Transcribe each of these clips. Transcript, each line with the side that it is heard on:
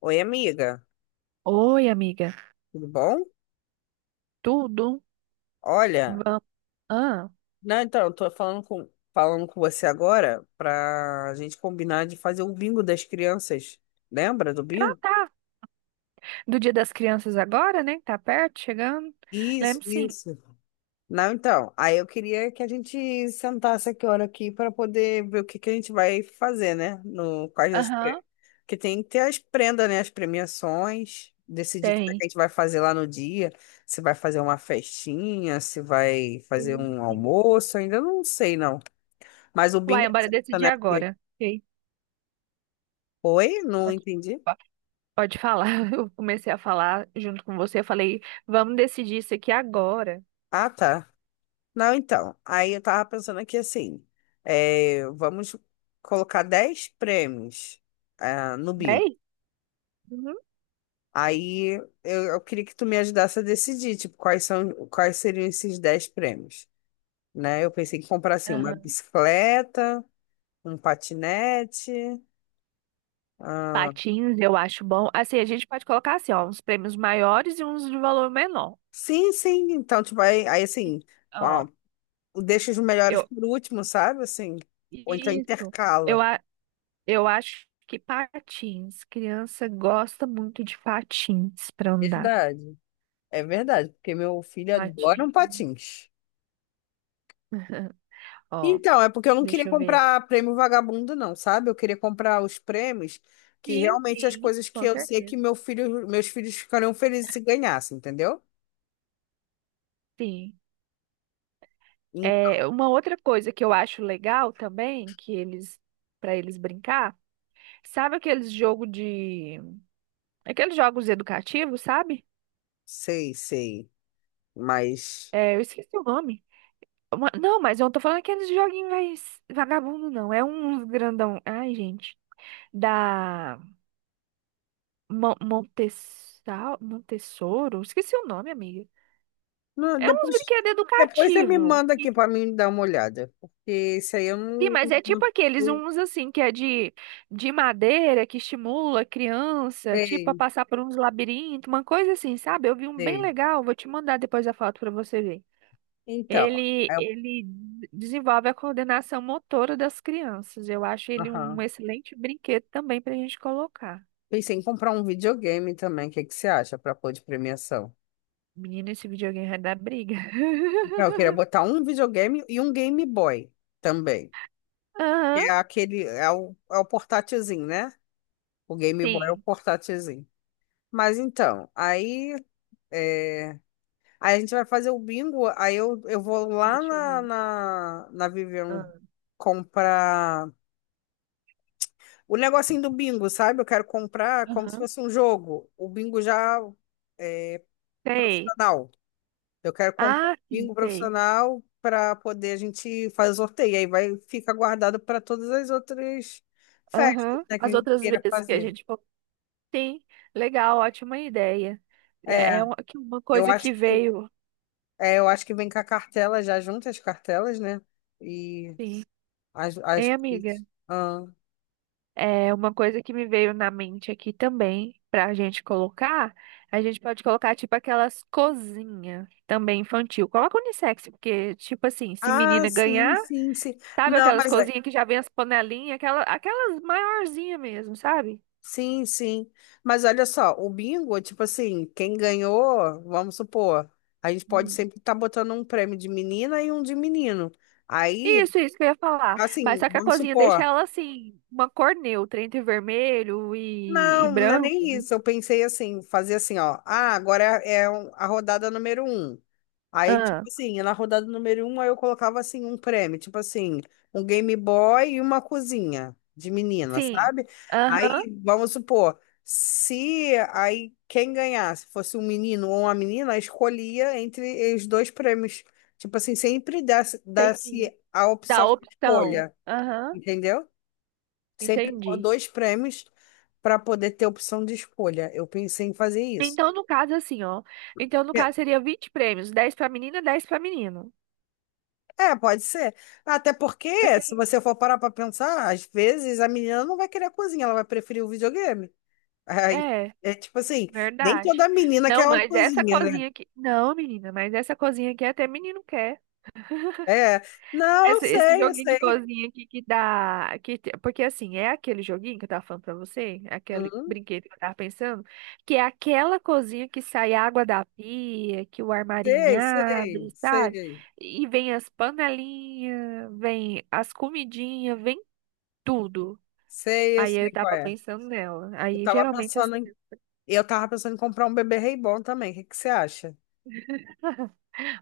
left: Oi, amiga,
right: Oi, amiga.
left: tudo bom?
right: Tudo?
left: Olha,
right: Vamos. Ah,
left: não, então, eu tô falando com você agora pra gente combinar de fazer o bingo das crianças. Lembra do
right: ah,
left: bingo?
right: tá. Do Dia das Crianças agora, né? Tá perto, chegando.
left: Isso,
right: Lembro sim.
left: isso. Não, então, aí eu queria que a gente sentasse aqui hora aqui para poder ver o que que a gente vai fazer, né? No quais das
right: Aham,
left: pre-, que tem que ter as prendas, né? As premiações, decidir como é
right: tem.
left: que a gente vai fazer lá no dia, se vai fazer uma festinha, se vai fazer
right: Tem,
left: um
right: sim.
left: almoço, ainda não sei, não. Mas o bingo,
right: Uai, bora decidir
left: né, porque...
right: agora. Ok.
left: Oi, não
right: Pode,
left: entendi.
right: po- pode falar. Eu comecei a falar junto com você. Eu falei, vamos decidir isso aqui agora.
left: Ah, tá. Não, então, aí eu tava pensando aqui assim, vamos colocar 10 prêmios, no bingo.
right: Bem? Uhum.
left: Aí eu queria que tu me ajudasse a decidir tipo quais seriam esses 10 prêmios, né? Eu pensei em comprar assim uma
right: Aham.
left: bicicleta, um patinete. ah
right: Patins, eu acho bom. Assim, a gente pode colocar assim, ó, uns prêmios maiores e uns de valor menor.
left: sim, sim, então tu vai, aí
right: E-
left: sim,
right: Ó,
left: deixa os melhores
right: eu.
left: para o último, sabe, assim, ou então
right: Isso. Eu,
left: intercala.
right: a- Eu acho que patins. Criança gosta muito de patins para andar.
left: Verdade. É verdade, porque meu filho adora um
right: Patins.
left: patins.
right: Ó,
left: Então, é porque eu não queria
right: deixa eu ver.
left: comprar prêmio vagabundo, não, sabe? Eu queria comprar os prêmios que
right: Sim,
left: realmente as
right: sim,
left: coisas que
right: com
left: eu sei que
right: certeza.
left: meu filho, meus filhos ficariam felizes se ganhassem, entendeu?
right: Sim.
left: Em-
right: É, uma outra coisa que eu acho legal também, que eles para eles brincar, sabe aqueles jogos educativos, sabe?
left: Sei, sei. Mas
right: É, eu esqueci o nome. Não, mas eu não tô falando aqueles joguinhos mais vagabundo, não. É um grandão. Ai, gente. Da Montessa... Montessoro? Esqueci o nome, amiga.
left: não,
right: É uns
left: depois,
right: brinquedos
left: você me
right: educativos.
left: manda aqui para mim dar uma olhada, porque isso aí eu
right: Sim,
left: não,
right: mas é tipo
left: não
right: aqueles
left: sei.
right: uns assim que é de madeira que estimula a criança, tipo, a
left: Sei,
right: passar por uns labirintos, uma coisa assim, sabe? Eu vi um bem
left: sei.
right: legal, vou te mandar depois a foto para você ver.
left: Então, é,
right: Desenvolve a coordenação motora das crianças. Eu acho ele um excelente brinquedo também pra gente colocar.
left: pensei em comprar um videogame também. O que que você acha para pôr de premiação?
right: Menino, esse videogame vai dar briga.
left: Eu queria botar um videogame e um Game Boy também. Que
right: Aham,
left: é aquele, é o portátilzinho, né? O Game Boy é o
right: sim.
left: portátilzinho. Mas então, aí, é, aí a gente vai fazer o bingo. Aí eu vou lá
right: Deixa eu
left: na,
right: ver.
left: na, na Vivian
right: Ah,
left: comprar o negocinho do bingo, sabe? Eu quero comprar como se
right: aham.
left: fosse um jogo, o bingo já
right: Sei.
left: profissional. Eu quero comprar um
right: Ah, sim,
left: bingo
right: sei.
left: profissional para poder a gente fazer sorteio. Aí vai fica guardado para todas as outras festas,
right: Aham.
left: né, que a
right: As
left: gente
right: outras
left: queira
right: vezes que a
left: fazer.
right: gente falou, sim, legal, ótima ideia. É
left: É,
right: é uma
left: eu
right: coisa que
left: acho que
right: veio,
left: vem com a cartela já junto as cartelas, né? E
right: sim. Hein, amiga?
left: coisas.
right: É uma coisa que me veio na mente aqui também, pra gente colocar. A gente pode colocar, tipo, aquelas cozinhas também infantil. Coloca unissex, porque, tipo assim, se
left: Ah,
right: menina
left: sim,
right: ganhar,
left: sim, sim.
right: sabe
left: Não,
right: aquelas
left: mas
right: cozinhas que já vem as panelinhas, aquelas maiorzinhas mesmo, sabe?
left: sim, sim. Mas olha só, o bingo, tipo assim, quem ganhou, vamos supor, a gente pode sempre estar botando um prêmio de menina e um de menino. Aí,
right: Isso que eu ia falar. Mas
left: assim,
right: só que a
left: vamos
right: cozinha deixa
left: supor.
right: ela assim, uma cor neutra entre vermelho e
left: Não, não é
right: branco,
left: nem
right: né?
left: isso. Eu pensei assim, fazer assim, ó. Ah, agora a rodada número um. Aí, tipo
right: Ah,
left: assim, na rodada número um, aí eu colocava assim um prêmio, tipo assim, um Game Boy e uma cozinha de menina,
right: sim.
left: sabe?
right: Aham,
left: Aí, vamos supor, se aí quem ganhasse fosse um menino ou uma menina, escolhia entre os dois prêmios. Tipo assim, sempre desse
right: entendi.
left: a opção
right: Dá
left: de
right: opção.
left: escolha,
right: Aham,
left: entendeu? Sempre pôr
right: entendi.
left: dois prêmios para poder ter opção de escolha. Eu pensei em fazer isso.
right: Então, no caso, assim, ó. Então, no
left: É,
right: caso, seria 20 prêmios, 10 pra menina, 10 pra menino.
left: é, pode ser. Até porque,
right: Porque
left: se você for parar para pensar, às vezes a menina não vai querer a cozinha, ela vai preferir o videogame. Aí,
right: é,
left: é tipo assim, nem
right: verdade.
left: toda menina
right: Não,
left: quer uma
right: mas essa
left: cozinha, né?
right: cozinha aqui. Não, menina, mas essa cozinha aqui até menino quer.
left: É, não, eu
right: Esse
left: sei, eu
right: joguinho de
left: sei.
right: cozinha aqui que dá. Que, porque assim, é aquele joguinho que eu tava falando pra você, é aquele
left: Uhum,
right: brinquedo que eu tava pensando, que é aquela cozinha que sai água da pia, que o armarinho
left: sei, sei,
right: abre, sabe?
left: sei.
right: E vem as panelinhas, vem as comidinhas, vem tudo.
left: Sei, eu
right: Aí
left: sei
right: eu
left: qual
right: tava
left: é.
right: pensando nela.
left: Eu
right: Aí
left: tava
right: geralmente assim,
left: pensando em, eu tava pensando em comprar um bebê reborn também. O que que você acha?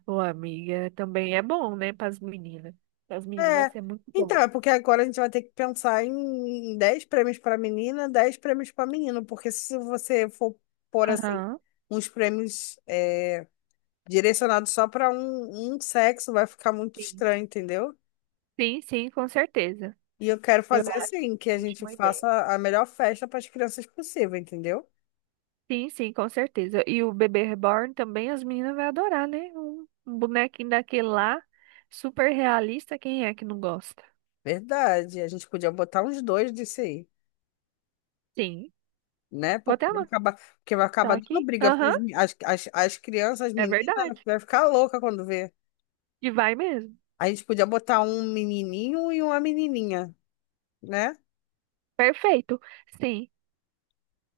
right: ô amiga, também é bom, né, pras meninas. Pras meninas vai
left: É,
right: ser muito bom.
left: então, é porque agora a gente vai ter que pensar em 10 prêmios para menina, 10 prêmios para menino, porque se você for pôr assim,
right: Aham.
left: uns prêmios direcionados só para um sexo, vai ficar muito
right: Sim,
left: estranho, entendeu?
right: sim, sim, com certeza.
left: E eu quero
right: Eu
left: fazer
right: acho
left: assim, que a
right: a
left: gente
right: última
left: faça
right: ideia.
left: a melhor festa para as crianças possível, entendeu?
right: Sim, sim, com certeza. E o bebê reborn também as meninas vão adorar, né? Um bonequinho daquele lá, super realista, quem é que não gosta?
left: Verdade, a gente podia botar uns dois disso aí,
right: Sim.
left: né?
right: Vou
left: Porque
right: até
left: vai
right: anotar
left: acabar, dando
right: aqui.
left: briga, porque
right: Aham,
left: as crianças, as
right: é
left: meninas,
right: verdade.
left: vai ficar louca quando vê.
right: E vai mesmo.
left: A gente podia botar um menininho e uma menininha, né?
right: Perfeito. Sim,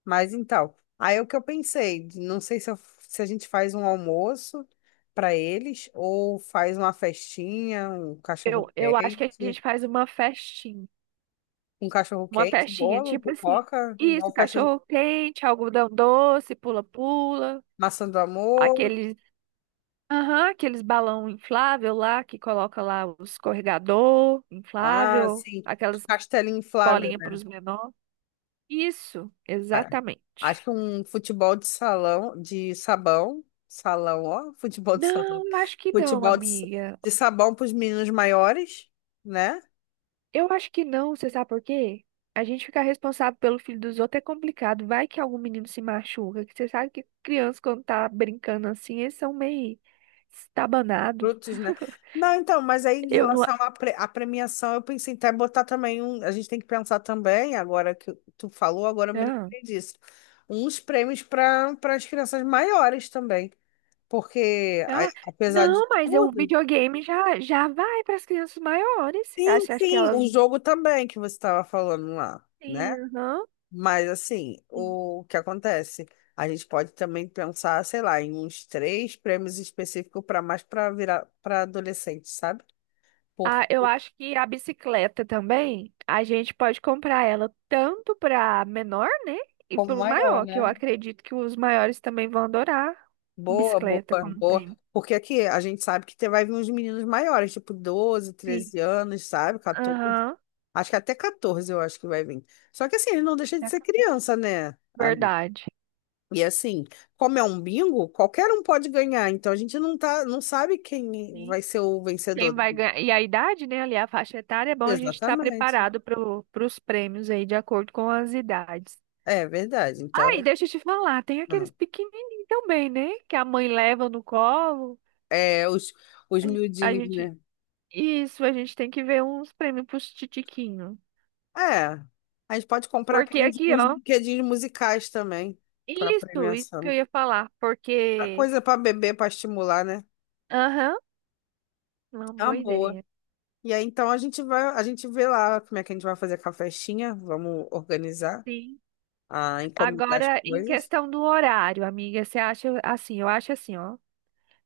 left: Mas então, aí é o que eu pensei, não sei se, se a gente faz um almoço para eles ou faz uma festinha, um
right: eu acho que a
left: cachorro-quente,
right: gente faz uma festinha. Uma festinha,
left: bolo,
right: tipo assim.
left: pipoca,
right: Isso,
left: igual festa,
right: cachorro quente, algodão doce, pula-pula,
left: maçã do amor,
right: aqueles aham, aqueles balão inflável lá que coloca lá o escorregador inflável,
left: sim,
right: aquelas
left: castelinho inflável,
right: bolinhas para
left: né,
right: os menores. Isso,
left: cara?
right: exatamente.
left: Acho que um futebol de salão, de sabão, salão, ó, futebol de salão,
right: Não, eu acho que não,
left: futebol
right: amiga.
left: de sabão para os meninos maiores, né?
right: Eu acho que não, você sabe por quê? A gente ficar responsável pelo filho dos outros é complicado. Vai que algum menino se machuca, que você sabe que criança quando tá brincando assim, eles são meio estabanados.
left: Frutos, né? Não, então, mas aí em
right: Eu não.
left: relação à à premiação, eu pensei até botar também um. A gente tem que pensar também, agora que tu falou, agora eu me
right: Ah.
left: lembrei disso. Uns prêmios para as crianças maiores também. Porque,
right: Ah,
left: apesar de
right: não, mas o
left: tudo,
right: videogame já, já vai para as crianças maiores.
left: sim,
right: Acho que
left: sim,
right: elas.
left: o jogo também que você estava falando lá,
right: Sim,
left: né?
right: aham.
left: Mas assim,
right: Sim.
left: o que acontece? A gente pode também pensar, sei lá, em uns três prêmios específicos para mais para virar para adolescente, sabe? Por-
right: Ah, eu acho que a bicicleta também, a gente pode comprar ela tanto para menor, né? E
left: Como
right: para o
left: maior,
right: maior, que eu
left: né?
right: acredito que os maiores também vão adorar
left: Boa, boa,
right: bicicleta como
left: boa.
right: prêmio.
left: Porque aqui a gente sabe que vai vir uns meninos maiores, tipo doze,
right: Sim.
left: treze anos, sabe? 14.
right: Aham.
left: Acho que até 14 eu acho que vai vir. Só que assim, ele não deixa de ser criança, né, amigo?
right: Verdade.
left: E assim, como é um bingo, qualquer um pode ganhar. Então a gente não sabe quem vai
right: Sim.
left: ser o
right: Quem
left: vencedor.
right: vai ganhar. E a idade, né? Ali a faixa etária, é bom a gente estar
left: Exatamente.
right: preparado para os prêmios aí, de acordo com as idades.
left: É verdade. Então,
right: Ai, deixa eu te falar, tem aqueles
left: não.
right: pequenininhos também, né? Que a mãe leva no colo.
left: É, os
right: A gen- a
left: miudinhos,
right: gente.
left: né?
right: Isso, a gente tem que ver uns prêmios pros titiquinhos.
left: É. A gente pode comprar aqui
right: Porque aqui,
left: uns
right: ó.
left: brinquedinhos musicais também para
right: Isso que eu
left: premiação.
right: ia falar.
left: A
right: Porque.
left: coisa para beber, para estimular, né?
right: Aham, uma
left: É uma
right: boa
left: boa.
right: ideia.
left: E aí, então, a gente vê lá como é que a gente vai fazer com a festinha. Vamos organizar
right: Sim.
left: a encomendar as
right: Agora, em
left: coisas.
right: questão do horário, amiga, você acha assim? Eu acho assim, ó.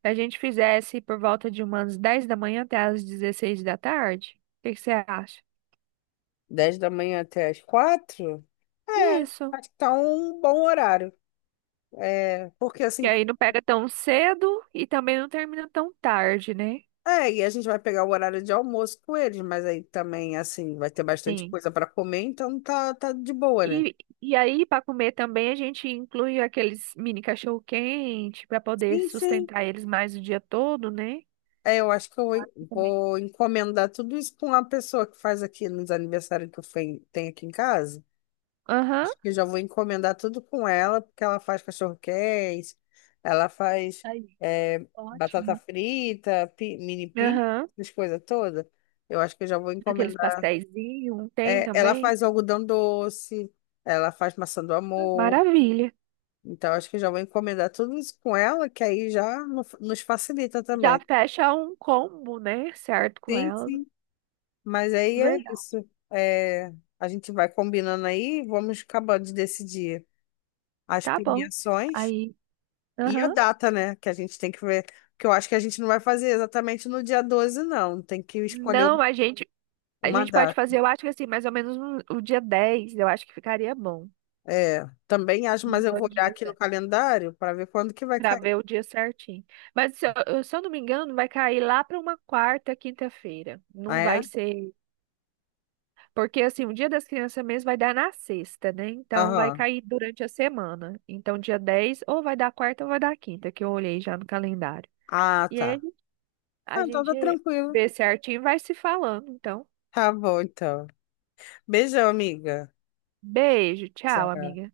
right: Se a gente fizesse por volta de umas 10 da manhã até as 16 da tarde, o que que você acha?
left: 10 da manhã até as 4. É,
right: Isso.
left: Acho que tá um bom horário. É, porque
right: Que
left: assim,
right: aí não pega tão cedo e também não termina tão tarde, né?
left: e a gente vai pegar o horário de almoço com eles, mas aí também, assim, vai ter bastante
right: Sim.
left: coisa para comer, então tá, tá de boa, né?
right: E, e aí, para comer também, a gente inclui aqueles mini cachorro-quente para poder
left: Sim, sim.
right: sustentar eles mais o dia todo, né?
left: Eu acho que eu vou
right: Claro que também.
left: vou encomendar tudo isso com uma pessoa que faz aqui nos aniversários que eu tenho aqui em casa.
right: Aham,
left: Acho que eu já vou encomendar tudo com ela, porque ela faz cachorro-quente, ela faz
right: aí,
left: batata
right: ótimo.
left: frita, mini pizza,
right: Aham.
left: essas coisas todas. Eu acho que eu já vou
right: Aqueles
left: encomendar.
right: pastéisinhos, tem
left: É, ela
right: também.
left: faz algodão doce, ela faz maçã do amor.
right: Maravilha.
left: Então, acho que eu já vou encomendar tudo isso com ela, que aí já nos facilita
right: Já
left: também.
right: fecha um combo, né? Certo com
left: Sim,
right: ela.
left: sim. Mas aí é
right: Verdade.
left: isso. É, a gente vai combinando aí, vamos acabando de decidir as
right: Tá bom.
left: premiações
right: Aí,
left: e a
right: aham.
left: data, né? Que a gente tem que ver. Que eu acho que a gente não vai fazer exatamente no dia 12 não. Tem que escolher
right: Não, a gente A
left: uma
right: gente pode
left: data.
right: fazer, eu acho que assim, mais ou menos um- o dia 10, eu acho que ficaria bom.
left: É, também acho,
right: Uns
left: mas eu vou
right: Dois
left: olhar
right: dias,
left: aqui no
right: né?
left: calendário para ver quando que vai
right: Pra
left: cair.
right: ver o dia certinho. Mas se eu não me engano, vai cair lá pra uma quarta, quinta-feira.
left: Ah,
right: Não
left: é?
right: vai ser. Porque assim, o dia das crianças mesmo vai dar na sexta, né? Então vai
left: Aham.
right: cair durante a semana. Então dia 10 ou vai dar quarta ou vai dar quinta, que eu olhei já no calendário.
left: Ah,
right: E aí
left: tá. Ah,
right: a
left: então tá
right: gente
left: tranquilo.
right: vê certinho e vai se falando. Então,
left: Tá bom, então. Beijão, amiga.
right: beijo, tchau,
left: Tchau.
right: amiga.